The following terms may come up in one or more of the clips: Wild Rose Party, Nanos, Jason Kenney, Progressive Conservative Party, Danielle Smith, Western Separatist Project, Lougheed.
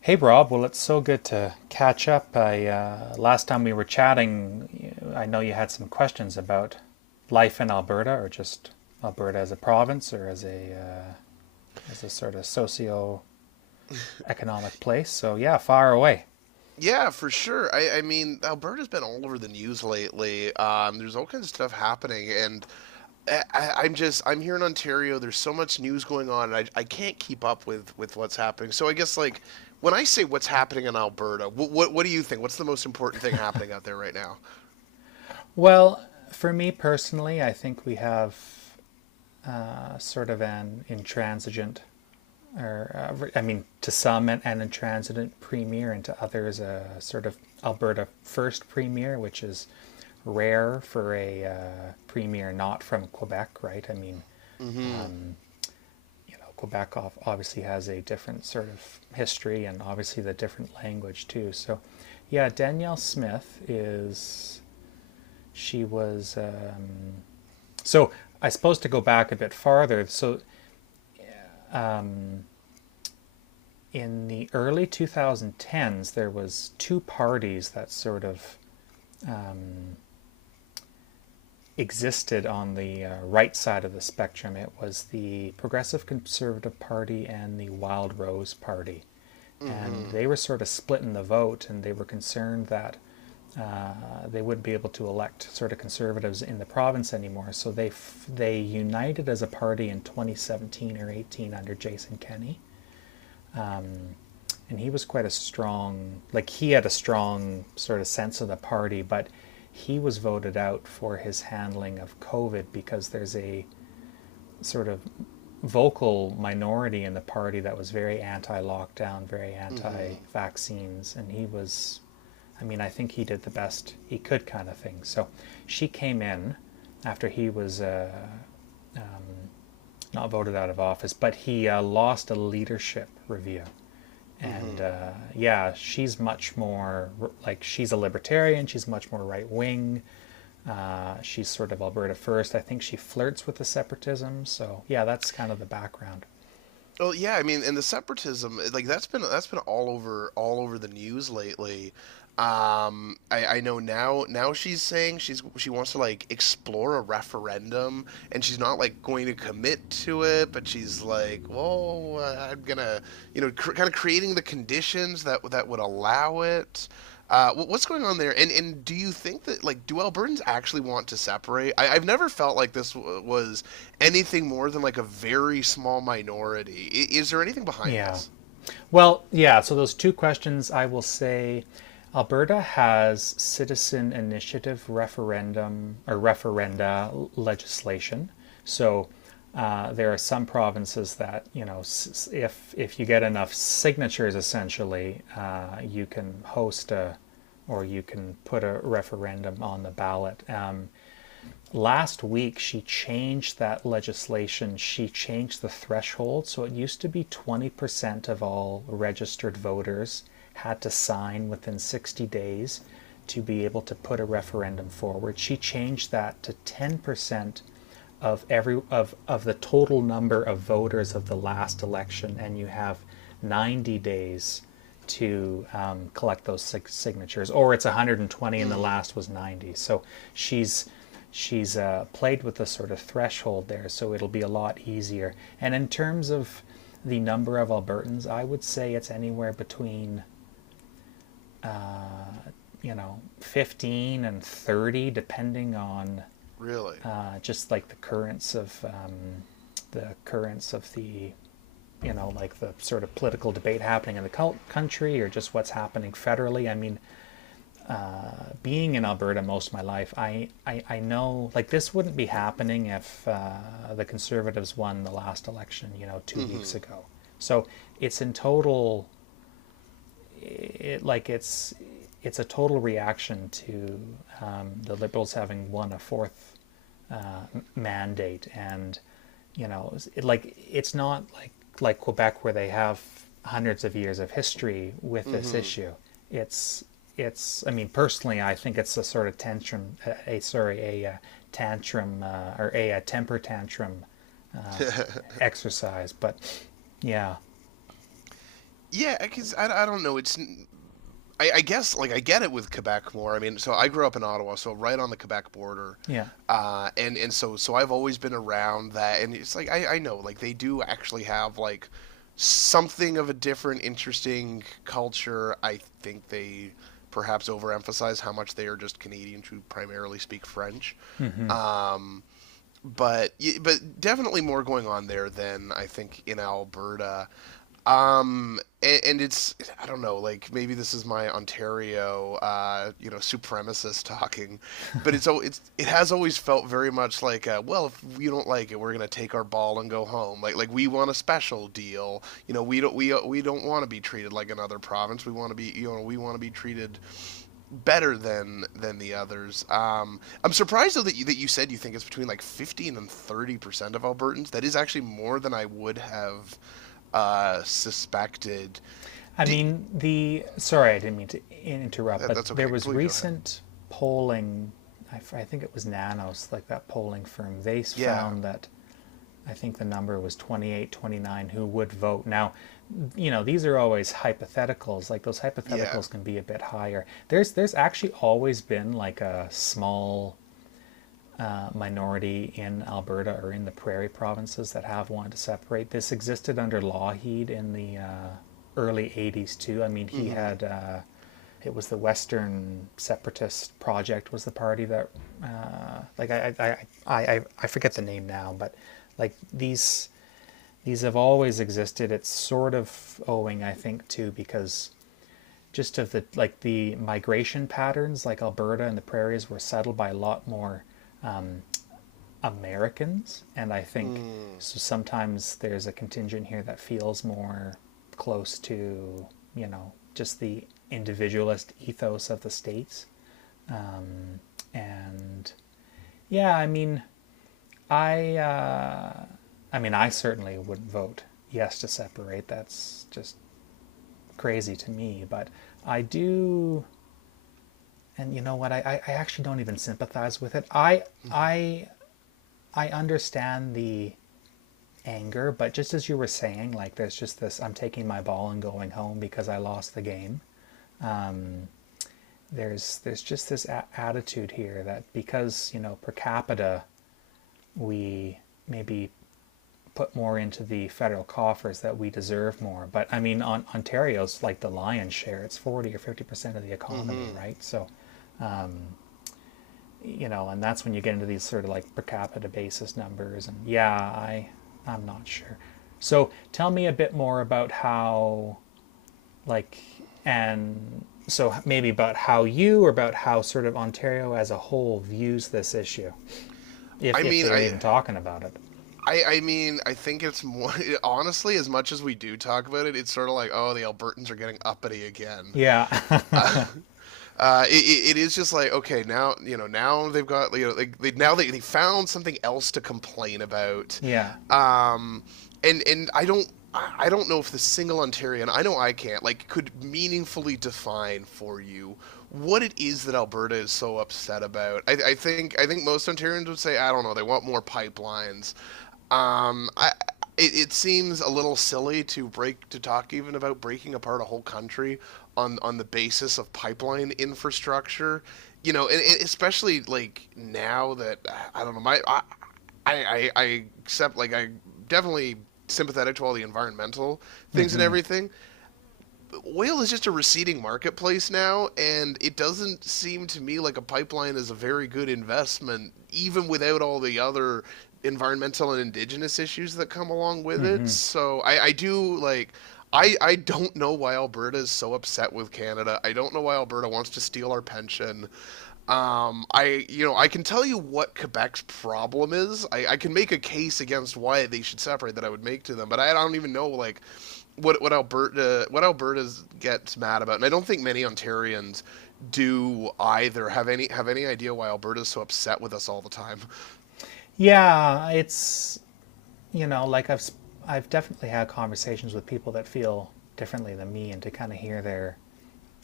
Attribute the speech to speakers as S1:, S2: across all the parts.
S1: Hey, Rob. Well, it's so good to catch up. I Last time we were chatting, I know you had some questions about life in Alberta, or just Alberta as a province, or as a sort of socio-economic place. So yeah, far away.
S2: Yeah, for sure. I mean, Alberta's been all over the news lately. There's all kinds of stuff happening, and I, I'm just I'm here in Ontario. There's so much news going on, and I can't keep up with what's happening. So I guess like when I say what's happening in Alberta, what do you think? What's the most important thing happening out there right now?
S1: Well, for me personally, I think we have sort of an intransigent or I mean, to some an intransitant premier, and to others a sort of Alberta first premier, which is rare for a premier not from Quebec, right? I mean,
S2: Mm-hmm.
S1: you know, Quebec obviously has a different sort of history and obviously the different language too. So, yeah, Danielle Smith is, she was, so I suppose, to go back a bit farther. So in the early 2010s, there was two parties that sort of existed on the right side of the spectrum. It was the Progressive Conservative Party and the Wild Rose Party. And
S2: Mm-hmm.
S1: they were sort of split in the vote, and they were concerned that they wouldn't be able to elect sort of conservatives in the province anymore. So they united as a party in 2017 or 18 under Jason Kenney. And he was quite a strong, like, he had a strong sort of sense of the party, but he was voted out for his handling of COVID because there's a sort of vocal minority in the party that was very anti-lockdown, very anti-vaccines, and he was, I mean, I think he did the best he could, kind of thing. So she came in after he was not voted out of office, but he lost a leadership review. And yeah, she's much more like she's a libertarian. She's much more right wing. She's sort of Alberta first. I think she flirts with the separatism. So yeah, that's kind of the background.
S2: Well, yeah, I mean, and the separatism, like that's been all over the news lately. I know now she's saying she wants to like explore a referendum, and she's not like going to commit to it, but she's like, well, I'm gonna, you know, kind of creating the conditions that would allow it. What's going on there? And do you think that like do Albertans actually want to separate? I've never felt like was anything more than like a very small minority. Is there anything behind
S1: Yeah.
S2: this?
S1: Well, yeah, so those two questions, I will say Alberta has citizen initiative referendum or referenda legislation. So there are some provinces that, you know, if you get enough signatures, essentially, you can host a or you can put a referendum on the ballot. Last week she changed that legislation. She changed the threshold. So it used to be 20% of all registered voters had to sign within 60 days to be able to put a referendum forward. She changed that to 10% of the total number of voters of the last election, and you have 90 days to collect those signatures, or it's 120 and the
S2: Mm.
S1: last was 90. So she's she's played with the sort of threshold there, so it'll be a lot easier. And in terms of the number of Albertans, I would say it's anywhere between 15 and 30, depending on.
S2: Really?
S1: Just like the currents of the sort of political debate happening in the country or just what's happening federally, I mean, being in Alberta most of my life, I know, like, this wouldn't be happening if the conservatives won the last election 2 weeks
S2: Mm-hmm.
S1: ago. So it's in total, it like it's a total reaction to the liberals having won a fourth mandate. And, you know it's not like Quebec where they have hundreds of years of history with this
S2: Mm-hmm.
S1: issue. It's it's I mean, personally, I think it's a sort of tantrum, a, sorry, a, tantrum, or a, temper tantrum exercise, but yeah.
S2: Yeah, because I don't know. It's I guess like I get it with Quebec more. I mean, so I grew up in Ottawa, so right on the Quebec border.
S1: Yeah,
S2: And so I've always been around that, and it's like I know like they do actually have like something of a different, interesting culture. I think they perhaps overemphasize how much they are just Canadians who primarily speak French. Um, but definitely more going on there than I think in Alberta. It's I don't know, like maybe this is my Ontario, you know, supremacist talking, but it has always felt very much like, well, if you don't like it, we're gonna take our ball and go home. Like we want a special deal. You know, we don't want to be treated like another province. We want to be, you know, we want to be treated better than the others. I'm surprised though that you said you think it's between like 15 and 30% of Albertans. That is actually more than I would have suspected.
S1: I
S2: D-
S1: mean, the sorry, I didn't mean to interrupt,
S2: that,
S1: but
S2: that's
S1: there
S2: okay.
S1: was
S2: Please go ahead.
S1: recent polling. I think it was Nanos, like that polling firm. They
S2: Yeah.
S1: found that I think the number was 28, 29 who would vote. Now, you know, these are always hypotheticals. Like those
S2: Yeah.
S1: hypotheticals can be a bit higher. There's actually always been like a small minority in Alberta or in the prairie provinces that have wanted to separate. This existed under Lougheed in the early 80s too. I mean, he
S2: Mm-hmm.
S1: had it was the Western Separatist Project, was the party that uh, like I I, I forget the name now, but like these have always existed. It's sort of owing, I think, too, because just of the migration patterns, like Alberta and the prairies were settled by a lot more Americans, and I think
S2: Mm.
S1: so. Sometimes there's a contingent here that feels more close to just the individualist ethos of the states. And yeah, I mean, I uh, I certainly wouldn't vote yes to separate. That's just crazy to me, but I do. And you know what? I actually don't even sympathize with it. I I understand the anger, but just as you were saying, like, there's just this. I'm taking my ball and going home because I lost the game. There's just this attitude here that because, you know, per capita, we maybe put more into the federal coffers that we deserve more. But I mean, on Ontario's like the lion's share. It's 40% or 50% of the economy,
S2: Mm-hmm.
S1: right? So, you know, and that's when you get into these sort of like per capita basis numbers. And yeah, I'm not sure. So tell me a bit more about how, like and so maybe about how you, or about how sort of Ontario as a whole views this issue,
S2: I
S1: if
S2: mean,
S1: they are
S2: I,
S1: even talking about it.
S2: I mean, I think it's more honestly. As much as we do talk about it, it's sort of like, oh, the Albertans are getting uppity again.
S1: Yeah,
S2: Uh, it is just like, okay, now, you know, now they've got, you know, like now they found something else to complain about,
S1: yeah,
S2: um, and I don't know if the single Ontarian, I know I can't, like, could meaningfully define for you what it is that Alberta is so upset about. I think I think most Ontarians would say, I don't know, they want more pipelines. Um, I, it seems a little silly to break to talk even about breaking apart a whole country on the basis of pipeline infrastructure. You know, and especially like now that I don't know my I accept like I definitely sympathetic to all the environmental things and everything. Oil is just a receding marketplace now, and it doesn't seem to me like a pipeline is a very good investment, even without all the other environmental and indigenous issues that come along with it. So I do like. I don't know why Alberta is so upset with Canada. I don't know why Alberta wants to steal our pension. I You know, I can tell you what Quebec's problem is. I can make a case against why they should separate that I would make to them, but I don't even know like what Alberta's gets mad about, and I don't think many Ontarians do either. Have any idea why Alberta's so upset with us all the time?
S1: yeah. It's you know like I've I've definitely had conversations with people that feel differently than me, and to kind of hear their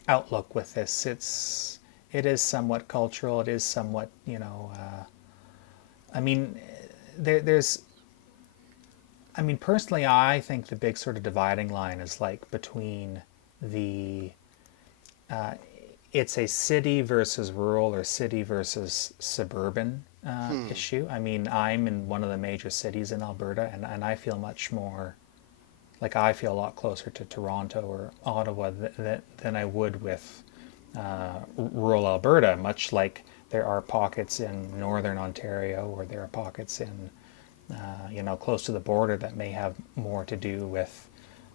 S1: outlook with this. It is somewhat cultural. It is somewhat, you know. I mean, there, there's. I mean, personally, I think the big sort of dividing line is like between the, it's a city versus rural or city versus suburban
S2: Hmm.
S1: issue. I mean, I'm in one of the major cities in Alberta, and, I feel much more like I feel a lot closer to Toronto or Ottawa than I would with rural Alberta, much like there are pockets in northern Ontario or there are pockets in, you know, close to the border that may have more to do with,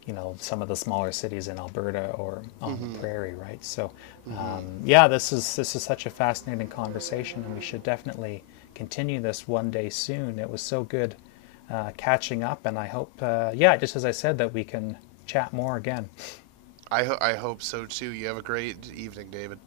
S1: you know, some of the smaller cities in Alberta or on the prairie, right? So, yeah, this is such a fascinating conversation, and we should definitely continue this one day soon. It was so good catching up, and I hope, yeah, just as I said, that we can chat more again.
S2: I hope so too. You have a great evening, David.